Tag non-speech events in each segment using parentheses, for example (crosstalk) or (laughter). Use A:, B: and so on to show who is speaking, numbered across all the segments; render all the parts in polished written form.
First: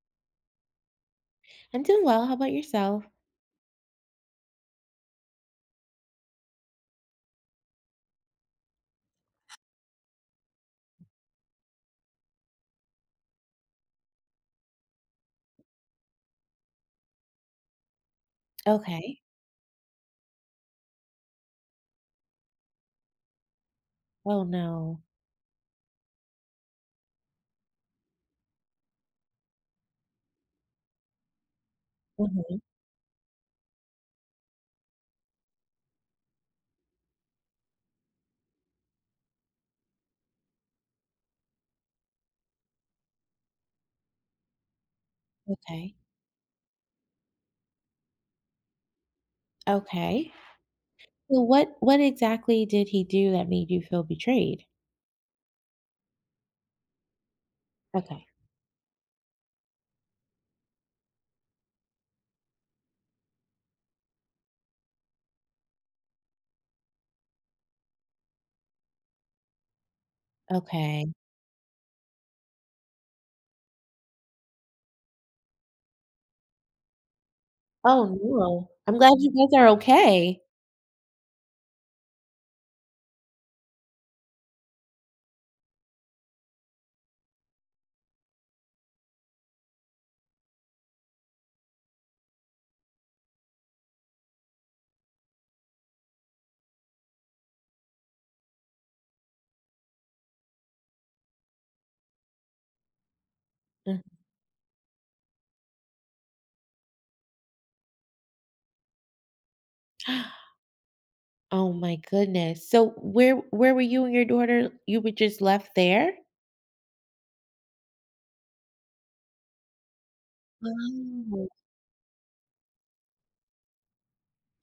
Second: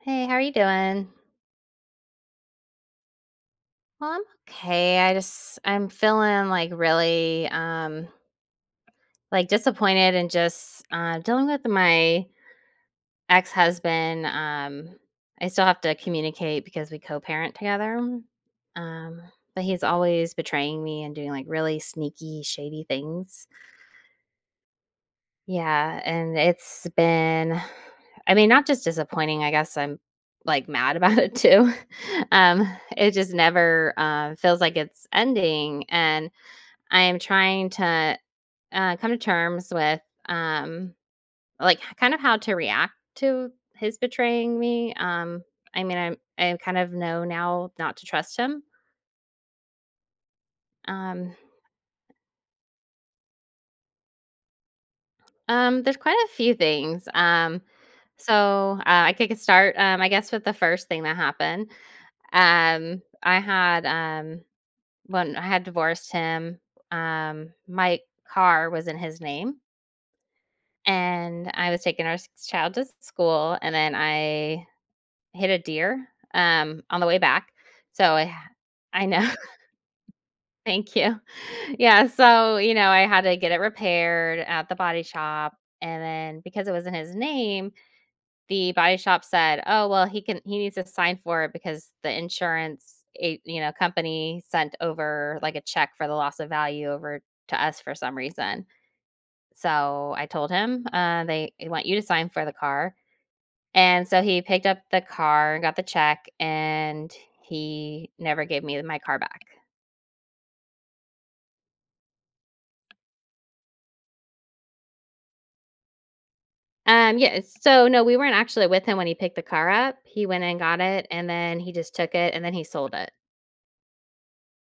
A: Hey, how are you doing?
B: I'm doing well. How about yourself?
A: Well, I'm okay. I'm feeling like really like disappointed and just dealing with my ex-husband. I still have to communicate because we co-parent together.
B: Okay.
A: Um but he's always betraying me and doing like really sneaky, shady things.
B: Oh no.
A: Yeah, and it's been I mean, not just disappointing, I guess I'm, like, mad (laughs) about it too. (laughs)
B: Mhm.
A: Um, it just never, feels like it's ending, and I am trying to, come to terms with, um, like, kind of how to react to his betraying me. I
B: Okay.
A: mean, I kind of know now not to trust him.
B: Okay.
A: Um,
B: So what exactly did he do that made you feel betrayed?
A: there's quite a few things,
B: Okay.
A: so, I could start, I guess, with the first thing that happened. Um, I had, um when I had divorced him, my car was in his name,
B: Okay.
A: and I was taking our s child to school, and then I hit a deer, on the way back,
B: Oh
A: so
B: no. I'm
A: I
B: glad
A: know.
B: you
A: (laughs)
B: guys are okay.
A: Thank you. (laughs) Yeah, so, I had to get it repaired at the body shop, and then because it was in his name, the body shop said, "Oh, well, he needs to sign for it because the insurance company sent over, like, a check for the loss of value over to us for some reason." So, I told him, they want you to sign for the car."
B: Mm.
A: And so he picked up the car and got the check, and he never gave me my car back.
B: (gasps) Oh my goodness. So where were you and your daughter? You were just left there?
A: No, we weren't actually with him when he picked the car up. He went and got it, and
B: Wow.
A: then he just took it, and then he sold it.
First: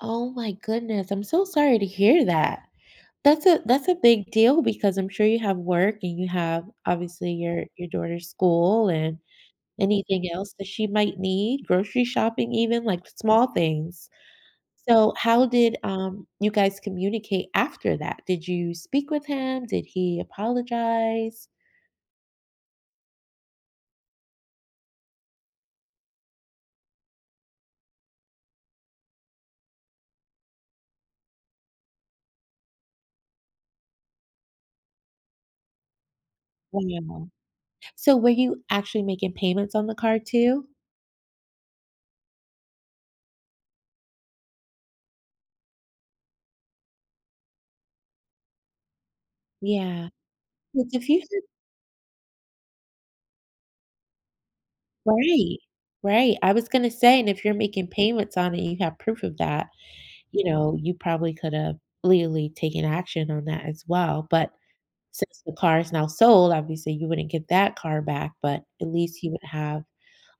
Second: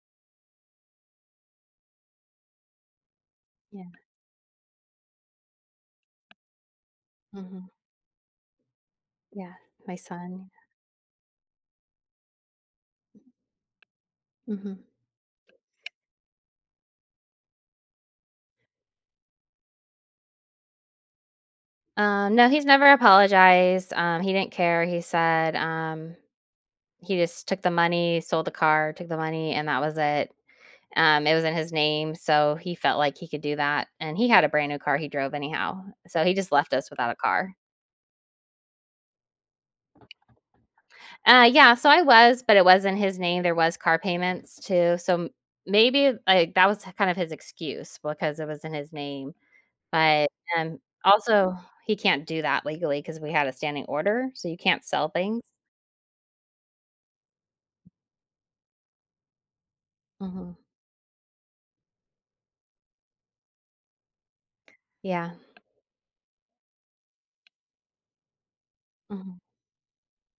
B: Oh my goodness. I'm so sorry to hear that. That's a
A: Yeah,
B: that's a big deal because I'm sure you have work and you have obviously your
A: mhm,
B: your daughter's school and
A: yeah, my
B: anything
A: son.
B: else that she might need, grocery shopping even, like, small things.
A: Mhm.
B: So how did, you guys communicate after that? Did you speak with him? Did he apologize?
A: No, he's never apologized, he didn't care, he just took the money, sold the car, took the money, and that was it. It was in his name, so he felt like he could do that, and he had a brand new car he drove anyhow, so he just left us without a
B: Wow.
A: car.
B: So were you actually making payments on the card too?
A: Yeah, so I was, but it was in his name, there was car payments too, so m maybe, like, that was kind of his excuse because it was in his name,
B: Yeah.
A: but, um,
B: 'Cause if you had
A: also, he can't do that legally because we had a standing order, so you can't sell things.
B: right, right. I was gonna say, and if you're making payments on it, you have proof of that, you
A: Mhm.
B: know, you probably could have legally taken action on that as well, but
A: Yeah.
B: since the car is now sold, obviously, you wouldn't get that car back, but at least you
A: Mhm.
B: would have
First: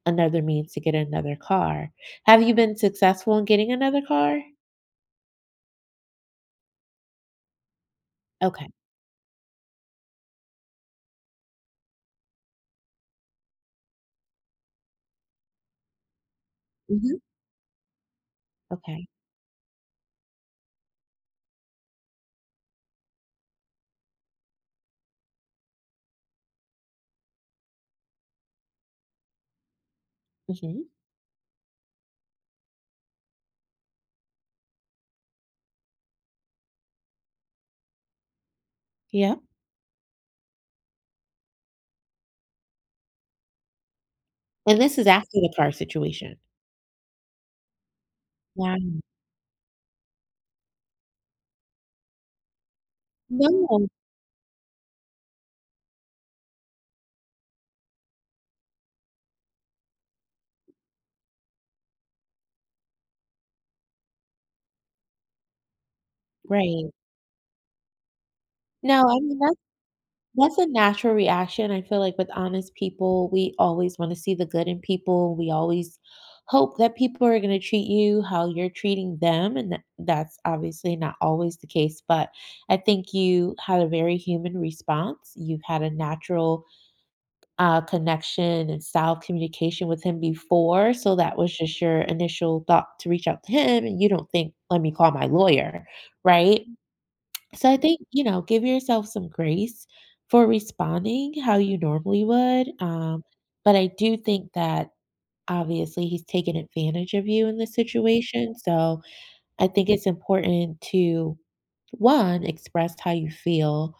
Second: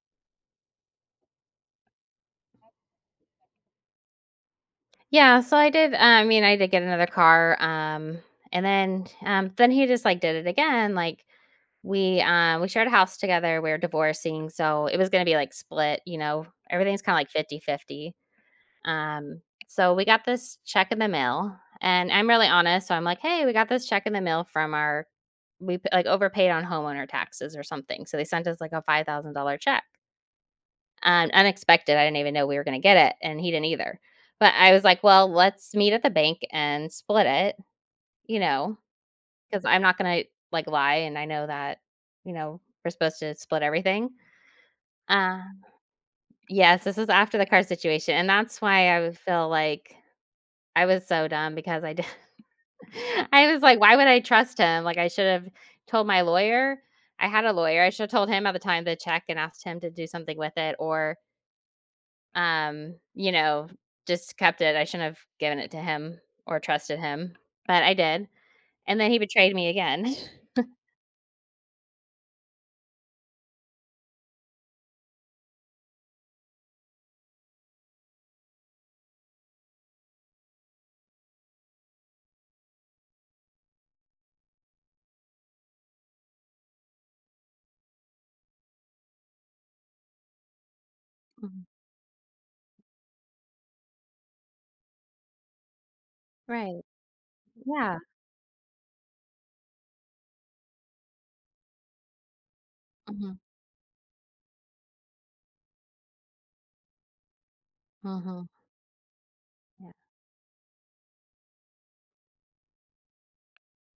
B: another means to get another car. Have you been successful in getting another car?
A: Yeah, so I mean, I did get another car, and
B: Okay.
A: then, then he just, like, did it again, like, we shared a house together, we were divorcing, so it was gonna be, like, split, you know? Everything's kinda,
B: Mhm.
A: like, fifty-fifty.
B: Okay.
A: Um, so we got this check in the mail, and I'm really honest, so I'm like, "Hey, we got this check in the mail from our" like, overpaid on homeowner taxes or something, so they sent us, like, a $5,000 check.
B: Mhm.
A: Unexpected, I didn't even know we were gonna get it, and he didn't either. But I was like, "Well, let's meet at the bank and split it," you know,
B: Yep.
A: because 'cause I'm not gonna, like, lie, and I know that, you know, we're supposed to split everything.
B: And this is after
A: Uh
B: the car situation.
A: yes, this is after the car situation, and that's why
B: Wow.
A: I would feel like I was so dumb because I did (laughs) I was like,
B: No.
A: "Why would I trust him?" Like, I should've told my lawyer. I had a lawyer. I should've told him at the time to check and asked him to do something with it or you know, just kept it. I shouldn't have given it to him or
B: Right.
A: trusted him, but I did,
B: No,
A: and then
B: I
A: he
B: mean,
A: betrayed
B: that
A: me again. (laughs)
B: that's a natural reaction. I feel like with honest people, we always want to see the good in people. We always hope that people are going to treat you how you're treating them. And that's obviously not always the case. But I think you had a very human response. You've had a natural connection and style of communication with him before. So that was
A: Mhm.
B: just your initial thought to reach out to him. And you don't think, let me call my lawyer, right?
A: Right.
B: So I
A: Yeah.
B: think, you know, give yourself some grace for responding how you normally would.
A: Mhm.
B: But I do think that obviously he's taken advantage of you in this
A: Mhm.
B: situation. So I think
A: Yeah.
B: it's important to, one, express how you feel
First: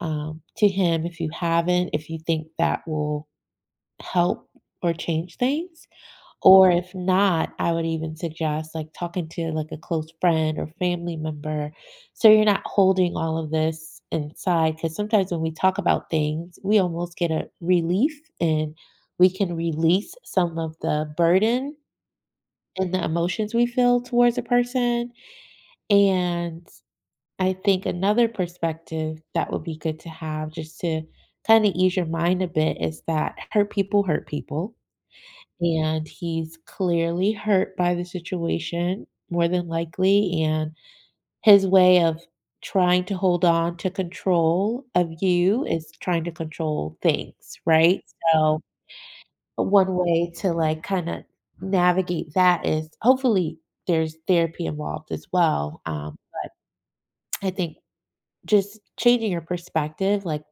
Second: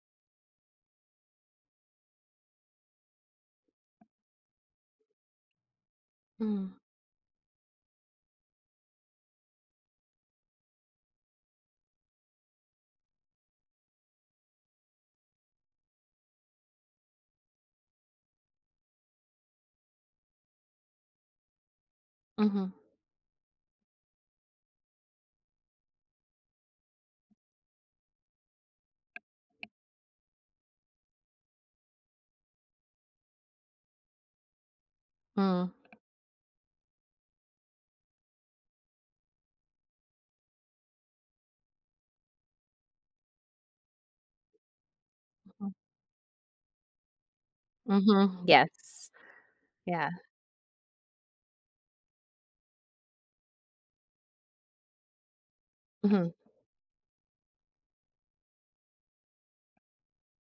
B: to him if you haven't, if you think that will help or change things. Or
A: Mhm.
B: if not, I would even suggest like talking to like a close friend or family member so you're not holding all of this inside. Because sometimes when we talk about things, we almost get a relief and we can release some of the burden
A: Mhm.
B: and the emotions we feel towards a person. And I think another perspective that would be good to have just to kind of ease your mind a bit is that hurt people hurt people,
A: Mm.
B: and he's clearly hurt by the situation, more than likely, and his way of trying to hold on to control of you
A: Mhm.
B: is trying to control things, right?
A: Mhm.
B: So,
A: Yes.
B: one
A: Yeah.
B: way to, like, kinda navigate that is hopefully there's therapy involved as well.
A: Mhm.
B: I think just changing your perspective, like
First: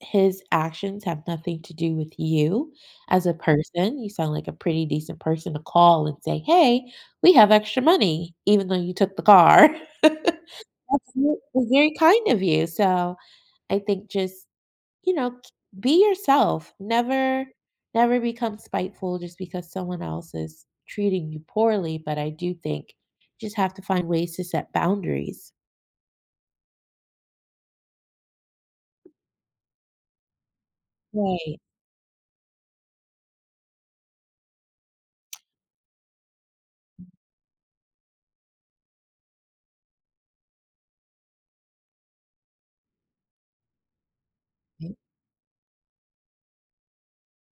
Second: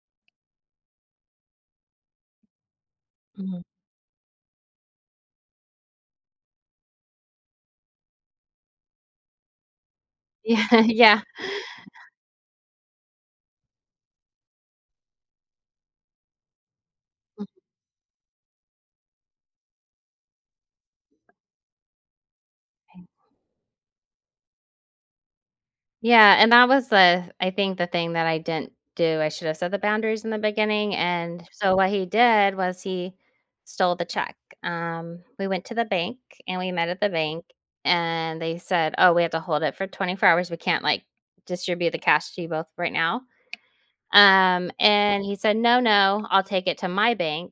B: his actions have nothing to do with you as a
A: Mhm.
B: person. You sound like a pretty decent person to call and say, "Hey, we have extra money, even though you took the car." (laughs)
A: Yeah. (laughs)
B: That's
A: Yeah.
B: that's very kind of you. So, I think just, you know, k be yourself. Never become spiteful just because someone else is treating you poorly, but I do think you just have to find ways to set boundaries.
A: Yeah, and that was the I think the thing that I didn't do. I should have set the boundaries in the beginning, and
B: Right.
A: so what he did was he stole the check. We went to the bank and we met at the bank, and they said, "Oh, we have to hold it for 24 hours. We can't like distribute the cash to you both right now."
B: Mm,
A: And he said, "No, no, I'll take it to my bank.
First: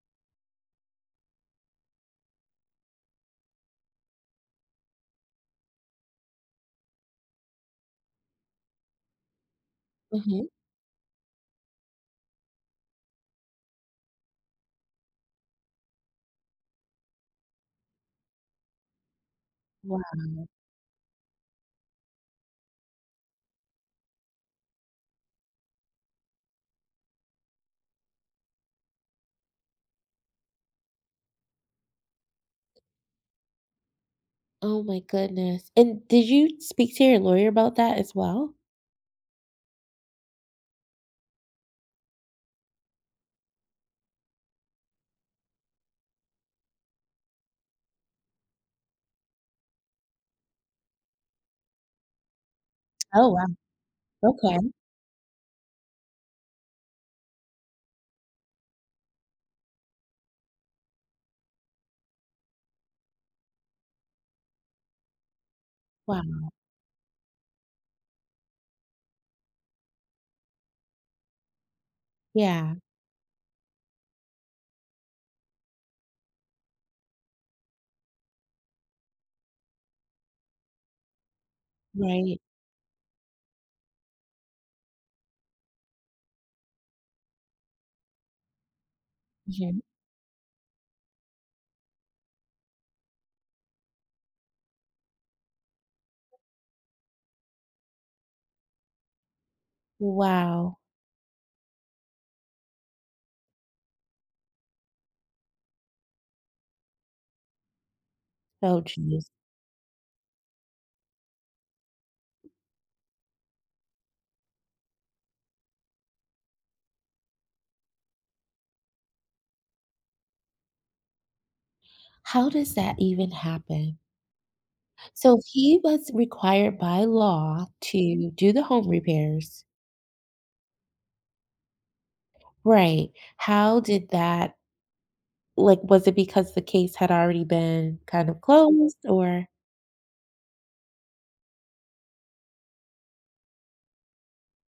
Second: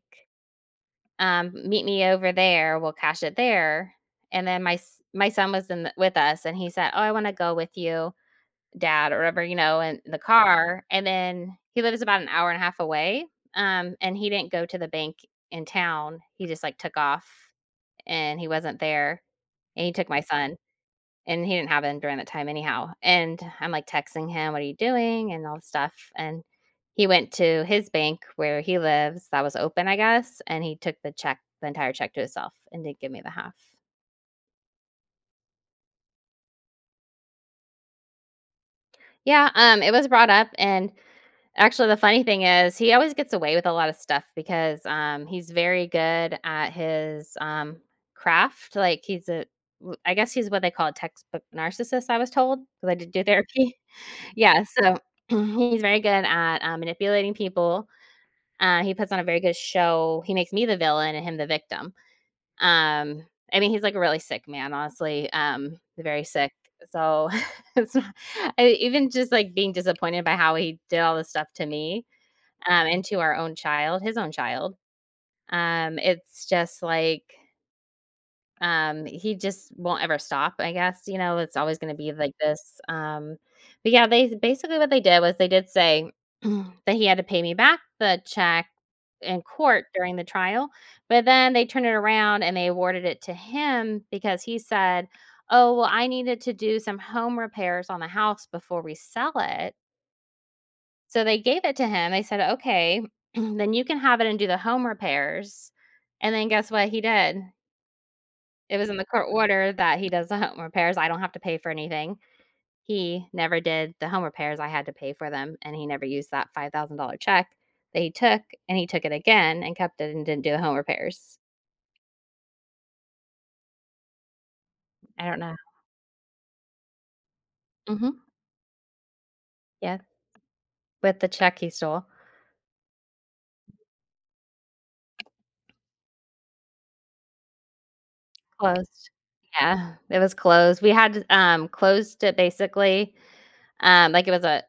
A: Meet me over there. We'll cash it there." And then my son was in the, with us, and he said, "Oh, I want to go with you." Dad or whatever, you know, in the
B: mhm.
A: car, and then he lives about an hour and a half away, and he didn't go to the bank in town. He just, like, took off, and he wasn't there, and he took my son, and he didn't have him during that time anyhow, and I'm, like, texting him, "What are you doing?" and all this stuff, and he went to his bank where he lives that was open, I guess, and he took the entire check to himself and didn't give me the half.
B: Oh my goodness, and did you speak to your lawyer about that as well?
A: Yeah, it was brought up, and actually, the funny thing is he always gets away with a lot of stuff because, he's very good at his, craft, like, he's a w I guess he's what they call a textbook narcissist, I was told because I did do
B: Oh, wow,
A: therapy. (laughs) Yeah,
B: okay.
A: so (clears throat) he's very good at, manipulating people, he puts on a very good show, he makes me the villain and him the victim. Um, I mean, he's, like, a really sick man, honestly,
B: Wow,
A: very sick, so (laughs) it's not I even just, like, being disappointed by how he did all this stuff to me,
B: yeah,
A: and our own child, his own child. It's just like, he just won't ever stop, I guess, you know, it's always gonna be like
B: right.
A: this, but yeah, they basically what they did was they did say (clears throat) that he had to pay me back the check in
B: Mhm.
A: court during the trial, but then they turned it around and they awarded it to him because he said, "Oh, well, I needed to do some home repairs on the house before we sell it."
B: Wow.
A: So they gave it to him. They said, "Okay, (clears throat) then you can have it and do the home repairs." And then guess what he did? It
B: Oh,
A: was in the
B: jeez.
A: court order that he does the home repairs. I don't have to pay for anything. He never did the home repairs. I had to pay for them, and he never used that $5,000 check that he took, and he took it again and kept it and didn't do the home repairs.
B: How does that even happen?
A: I
B: So
A: don't
B: if
A: know.
B: he was required by law
A: Mhm.
B: to do the home repairs.
A: Yeah, with the check he stole.
B: Right. How did that, like, was it because the case had already been kind of closed
A: Closed.
B: or
A: Yeah, it was closed. Closed it basically. Like, it was a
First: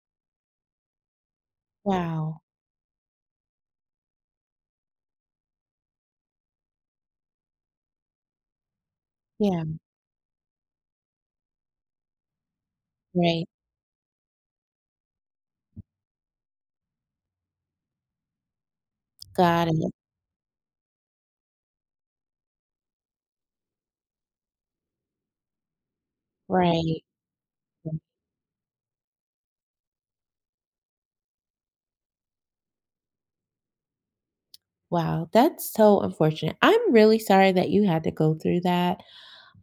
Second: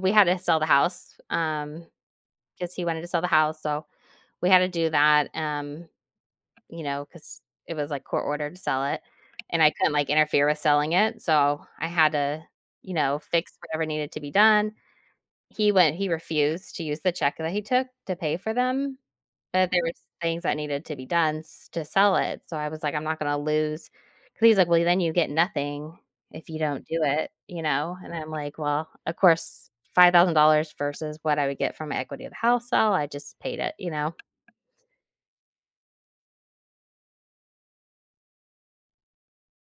A: We had to sell the house,
B: wow.
A: because he wanted to sell the house, so we had to do that, you know, because it was, like, court ordered to sell it, and
B: Yeah,
A: I couldn't, like, interfere with selling it, so I had to, you know,
B: right.
A: fix whatever needed to be done. He refused to use the check that he took to pay for them,
B: Got
A: but there
B: it.
A: was things that needed to be done s to sell it, so I was like, "I'm not gonna lose" "Lose." Because he's like, "Well, then you get nothing if you don't
B: Right.
A: do it," you know, and I'm like, "Well, of course, $5,000 versus what I would get from equity of the house sale, I just paid it," you know?
B: Wow, that's so unfortunate. I'm really sorry that you had to go through that.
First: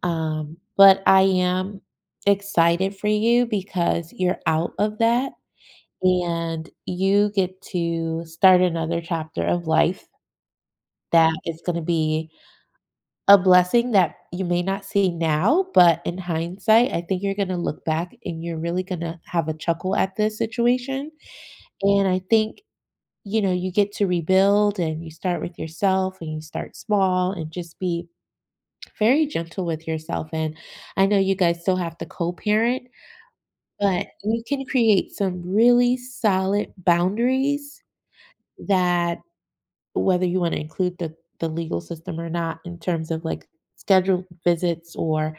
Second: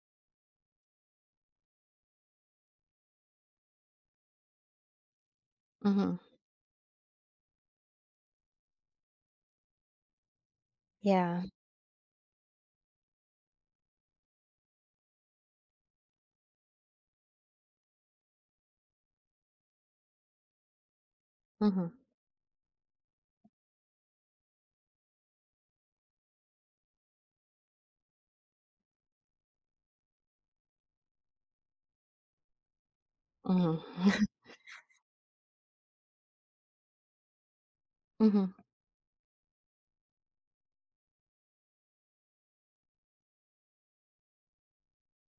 B: But I am excited for you because you're out of that
A: Mhm.
B: and you get to start another chapter of life that
A: Yeah.
B: is going to be a blessing that you may not see now, but in hindsight, I think you're going to look back and you're really going to have a chuckle at this situation.
A: Mhm.
B: And I think you know you get to rebuild and you start with yourself and you start small and just be very gentle with yourself, and I know you guys still have to co-parent, but
A: Mhm.
B: you can create some really solid boundaries
A: Mhm.
B: that whether you wanna include the legal system or not in terms of, like, scheduled visits or,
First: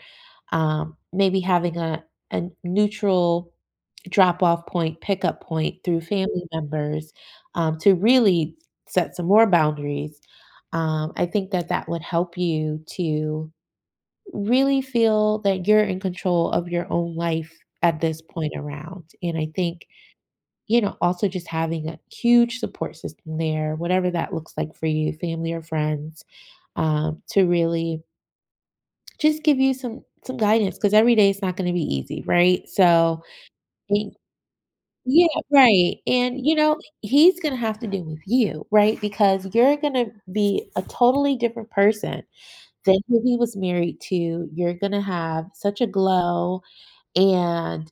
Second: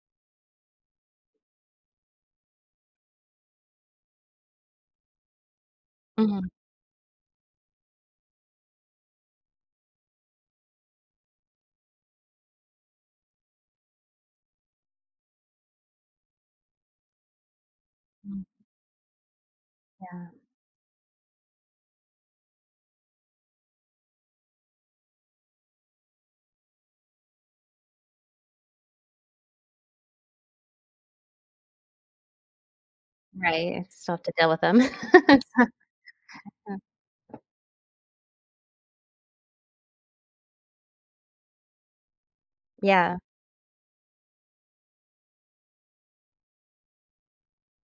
B: maybe having a neutral drop-off point, pickup point through
A: Mhm.
B: family
A: Mhm.
B: members, to really set some more boundaries. I think that that would help you to really feel that you're in control of your own life at this point
A: (laughs)
B: around. And I think,
A: Yeah.
B: you know, also just having a huge support system there, whatever that looks like for you, family or friends, to really just give you some guidance because every day it's not going to be easy, right? So
A: Right, I
B: and-
A: still have to deal with them. (laughs)
B: yeah, right. And you know, he's gonna have to deal with you, right? Because you're gonna be a totally different person than
A: Yeah.
B: who he was married to. You're gonna have such a glow and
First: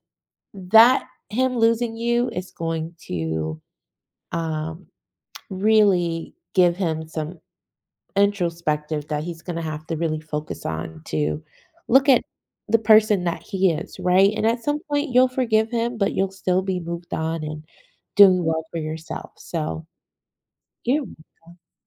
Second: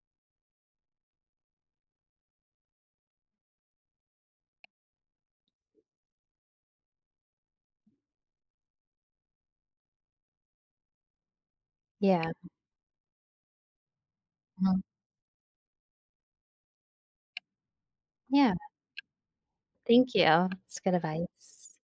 B: that him losing you is going to, um, really give him some introspective that he's gonna have to really focus on to look at
A: Yeah.
B: the person that he is, right? And at some
A: Mhm.
B: point, you'll forgive him, but you'll still be moved on and doing
A: Yeah.
B: well for yourself. So,
A: Thank you. It's good
B: yeah.
A: advice.